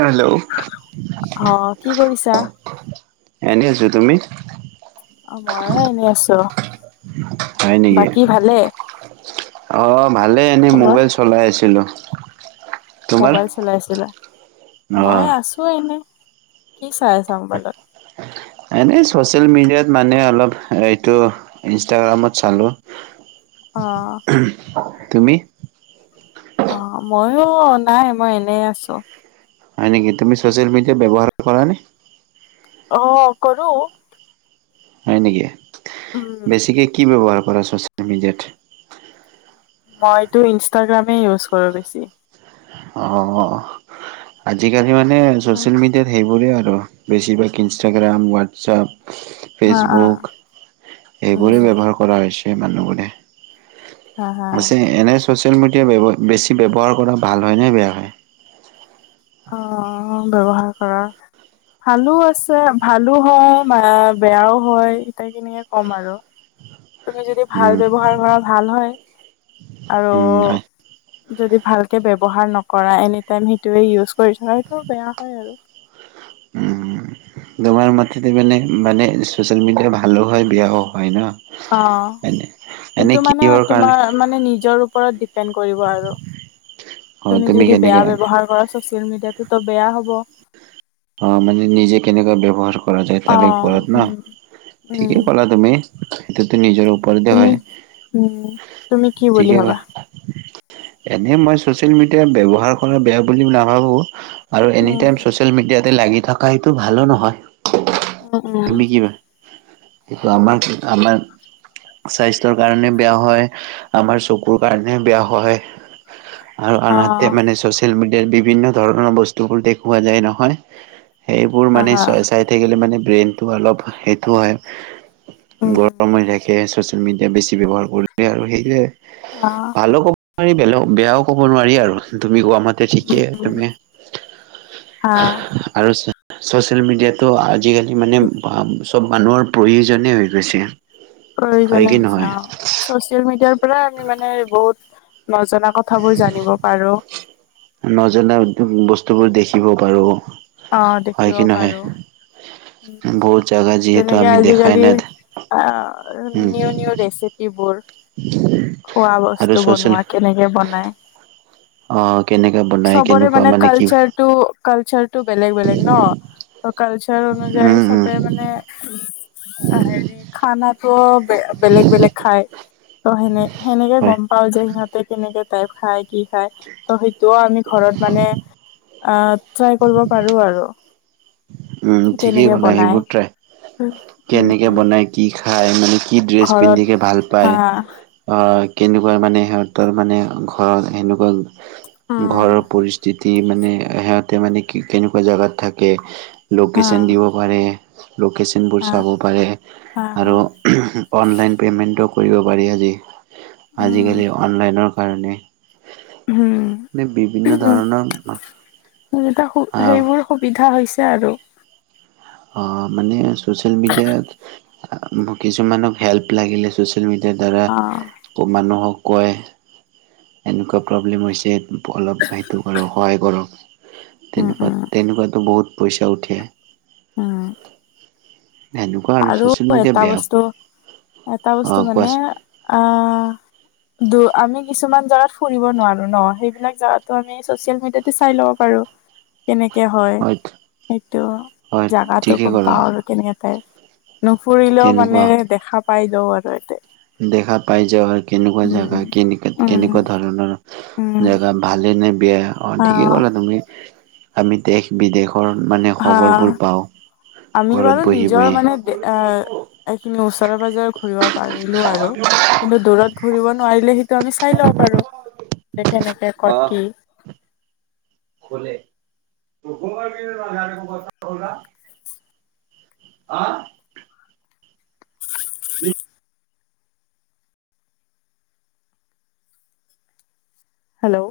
Hello. অঁ, কি কৰিছা? এনে আছো তুমি? অঁ, মইয়ো এনেই আছো। হয় নেকি? বাকী ভালে অঁ, ভালেই এনেই খবৰ মোবাইল চলাই আছিলোঁ। মোবাইল চলাইছিলে। অ মই আছো এনে। কি চাই আছা মোবাইলত? এনেই চচিয়েল মিডিয়াত মানে অলপ এইটো- ইনষ্টাগ্ৰামত চালোঁ। অঁ। তুমি? অঁ, মইয়ো নাই, মই এনে আছোঁ। হয় নেকি? তুমি ছচিয়েল মিডিয়া ব্যৱহাৰ কৰা নে? অঁ, কৰোঁ। হয় নেকি? উম বেছিকে কি ব্যৱহাৰ কৰা চচিয়েল মিডিয়াত? মইতো ইনষ্টাগ্ৰামে ইউজ কৰোঁ বেছি। অঁ, আজিকালি মানে চচিয়েল মিডিয়াত সেইবোৰে আৰু। বেছিভাগ ইনষ্টাগ্ৰাম, হোৱাটছএপ, হা অ ফেচবুক এইবোৰেই উম ব্যৱহাৰ- কৰা হৈছে মানুহবোৰে। হা হা ছে এনেই ছ'চিয়েল মিডিয়া বেছি ব্যৱহাৰ কৰা ভাল হয়নে বেয়া হয়? অঁ, ব্যৱহাৰ কৰা- ভালো আছে ভালো হয়, বেয়াও হয় এতিয়া কেনেকে ক'ম আৰু! তুমি যদি ভাল উম, ব্যৱহাৰ কৰা ভাল হয় উম, নাই আৰু- যদি ভালকে ব্যৱহাৰ নকৰা এনিটাইম সেইটোৱে ইউজ কৰি থাকা, সেইটো বেয়া হয় আৰু। উম, তোমাৰ মতে মানে মানে ছ'চিয়েল মিডিয়া ভালো হয়, বেয়াও হয় ন? অঁ, এনে। এনে এইটো মানে কিহৰ কাৰণে তোমাৰ মানে নিজৰ ওপৰত ডি- পেণ্ড কৰিব আৰু। অ' তুমি যদি বেয়া কেনেকে ব্যৱহাৰ কৰা- চ'চিয়েল মিডিয়াটোতো বেয়া হ'ব। অ', মানে নিজে কেনেকোৱা ব্যৱহাৰ কৰা যায় অ তাৰে ওপৰত ন, উম উম ঠিকেই ক'লা তুমি। এটোতো নিজৰ ওপৰতে তুমি হয়, উম তুমি কি বুলি ঠিকেই ক'লা। ভাবা এনে মই চছিয়েল মিডিয়া ব্যৱহাৰ কৰা বেয়া বুলি নাভাবোঁ‌, আৰু উম এনিটাইম চছি ছিয়েল মিডিয়াতে লাগি থকা এইটো ভালো নহয়, উম উম তুমি কিবা সেইটো আমাক আমাৰ স্বাস্থ্যৰ কাৰণে বেয়া হয়, আমাৰ চকুৰ কাৰণে বেয়া হয়। আৰু অ আনহাতে মানে চ'চিয়েল মিডিয়াৰ বিভিন্ন ধৰণৰ বস্তুবোৰ দেখুওৱা যায় নহয়। সেইবোৰ হা মানে হা চাই চাই থাকিলে মানে ব্ৰেইনটো অলপ সেইটো উম হয়। উম গৰম হৈ থাকে চচিয়েল মিডিয়া বেছি ব্যৱহাৰ কৰিলে আৰু সেইটোৱে। অ'। ভালো ক'ব নোৱাৰি বেলেগ বেয়াও ক'ব নোৱাৰি আৰু তুমি কোৱা মতে ঠিকেই, তুমি আ। আৰু চ-ছচিয়েল মিডিয়াতো আজিকালি মানে চব মানুহৰ প্ৰয়োজনেই হৈ গৈছে। হয় প্ৰয়োজনে কি হৈছে নহয় অ', চচিয়েল মিডিয়াৰ পৰাই আমি মানে বহুত নজনা কথাবোৰ জানিব পাৰোঁ‌। নজনা উম, বস্তুবোৰ দেখিব পাৰোঁ‌। অ', দেখিব পাৰোঁ‌, বহুত জাগা যিহেতু তেনেকে আমি দেখাই আজিকালি নাই আহ উম নিউ নিউ ৰেচিপিবোৰ, খোৱা আৰু বস্তু ছচিয়েল বনোৱা কেনেকে বনাই। অ', কেনেকে বনাই, কেনেকোৱা মানে কি হয়। টো কালচাৰ টো বেলেগ বেলেগ ন, ত' কালচাৰৰ উম অনুযায়ী উম চবে মানে অ', হেৰি খানাতোও বে-বেলেগ বেলেগ খাই। ত' সেন-সেনেকে হয় গম পাওঁ‌ যে সিহঁতে কেনেকে টাইপ খায়। কি খাই ত' সেইটোও আমি ঘৰত মানে অ', ট্ৰাই কৰিব পাৰোঁ‌ আৰু। অ'। উম, ঠিকেই ক'লা, সেইবোৰ ট্ৰাই উম কেনেকে বনাই, কি খাই মানে কি ড্ৰেছ ঘৰত পিন্ধিকে ভাল পায়। হা অ', কেনেকোৱা মানে সিহঁতৰ মানে ঘৰ সেনেকোৱা ঘৰৰ পৰি যিতি মানে সিহঁতে মানে কি কেনেকোৱা জেগাত থাকে, হা লোকেশ্যন দিব পাৰে। লোকেশ্যনবোৰ হা চাব পাৰে, হা হা আৰু উম, অনলাইন পেমেণ্টটো কৰিব পাৰি, উম আজি-আজিকালি অনলাইনৰ কাৰণে। উম মানে বিভিন্ন ধৰণৰ সেইকেইটা, আহ সেইবোৰ সুবিধা হৈছে আৰু। অ', মানে ছ'চিয়েল মিডিয়াত, কিছুমানক হেল্প লাগিলে ছ'চিয়েল ছ'চিয়েল মিডিয়াৰ দ্বাৰা অ ক মানুহক কয় এনেকুৱা প্ৰব্লেম হৈছে। অলপ সেইটো কৰক সহায় কৰক, উম তেনেকুৱা উম তেনেকুৱাতো বহুত পইচা উঠে। উম। সেনেকুৱা আৰু ছচিয়েল মিডিয়া এটা বেয়া বস্তু, এটা অ বস্তু মানে কোৱাচোন আহ দু, আমি কিছুমান জাগাত ফুৰিব নোৱাৰো ন, সেইবিলাক জাগাতো আমি চচিয়েল মিডিয়াতে চাই ল'ব পাৰোঁ‌। কেনেকে হয়, সেইটো হয় জাগাতটো ঠিকেই গম ক'লা পাওঁ‌ আৰু কেনেকে টাইপ। নুফুৰিলেও মানে কেনেকুৱা দেখা পাই যাওঁ আৰু এতে। দেখা পাই যাওঁ আৰু কেনেকুৱা উম জেগা, উম কেনে-কেনেকুৱা ধৰণৰ। উম জেগা ভালে নে বেয়া অ' ঠিকে ক'লা তুমি আমি দেশ-বিদেশ ৰ মানে হা খবৰবোৰ পাওঁ আমি বাৰু ঘৰত বহি, নিজৰ মানে বহি এইখিনি ওচৰে-পাঁজেৰে ঘুৰিব পাৰিলোঁ আৰু কিন্তু দূৰত ঘুৰিব নোৱাৰিলে সেইটো আমি চাই লব পাৰোঁ যে কেনেকে ক'ত কি [unintelligible] অ', হেল্ল'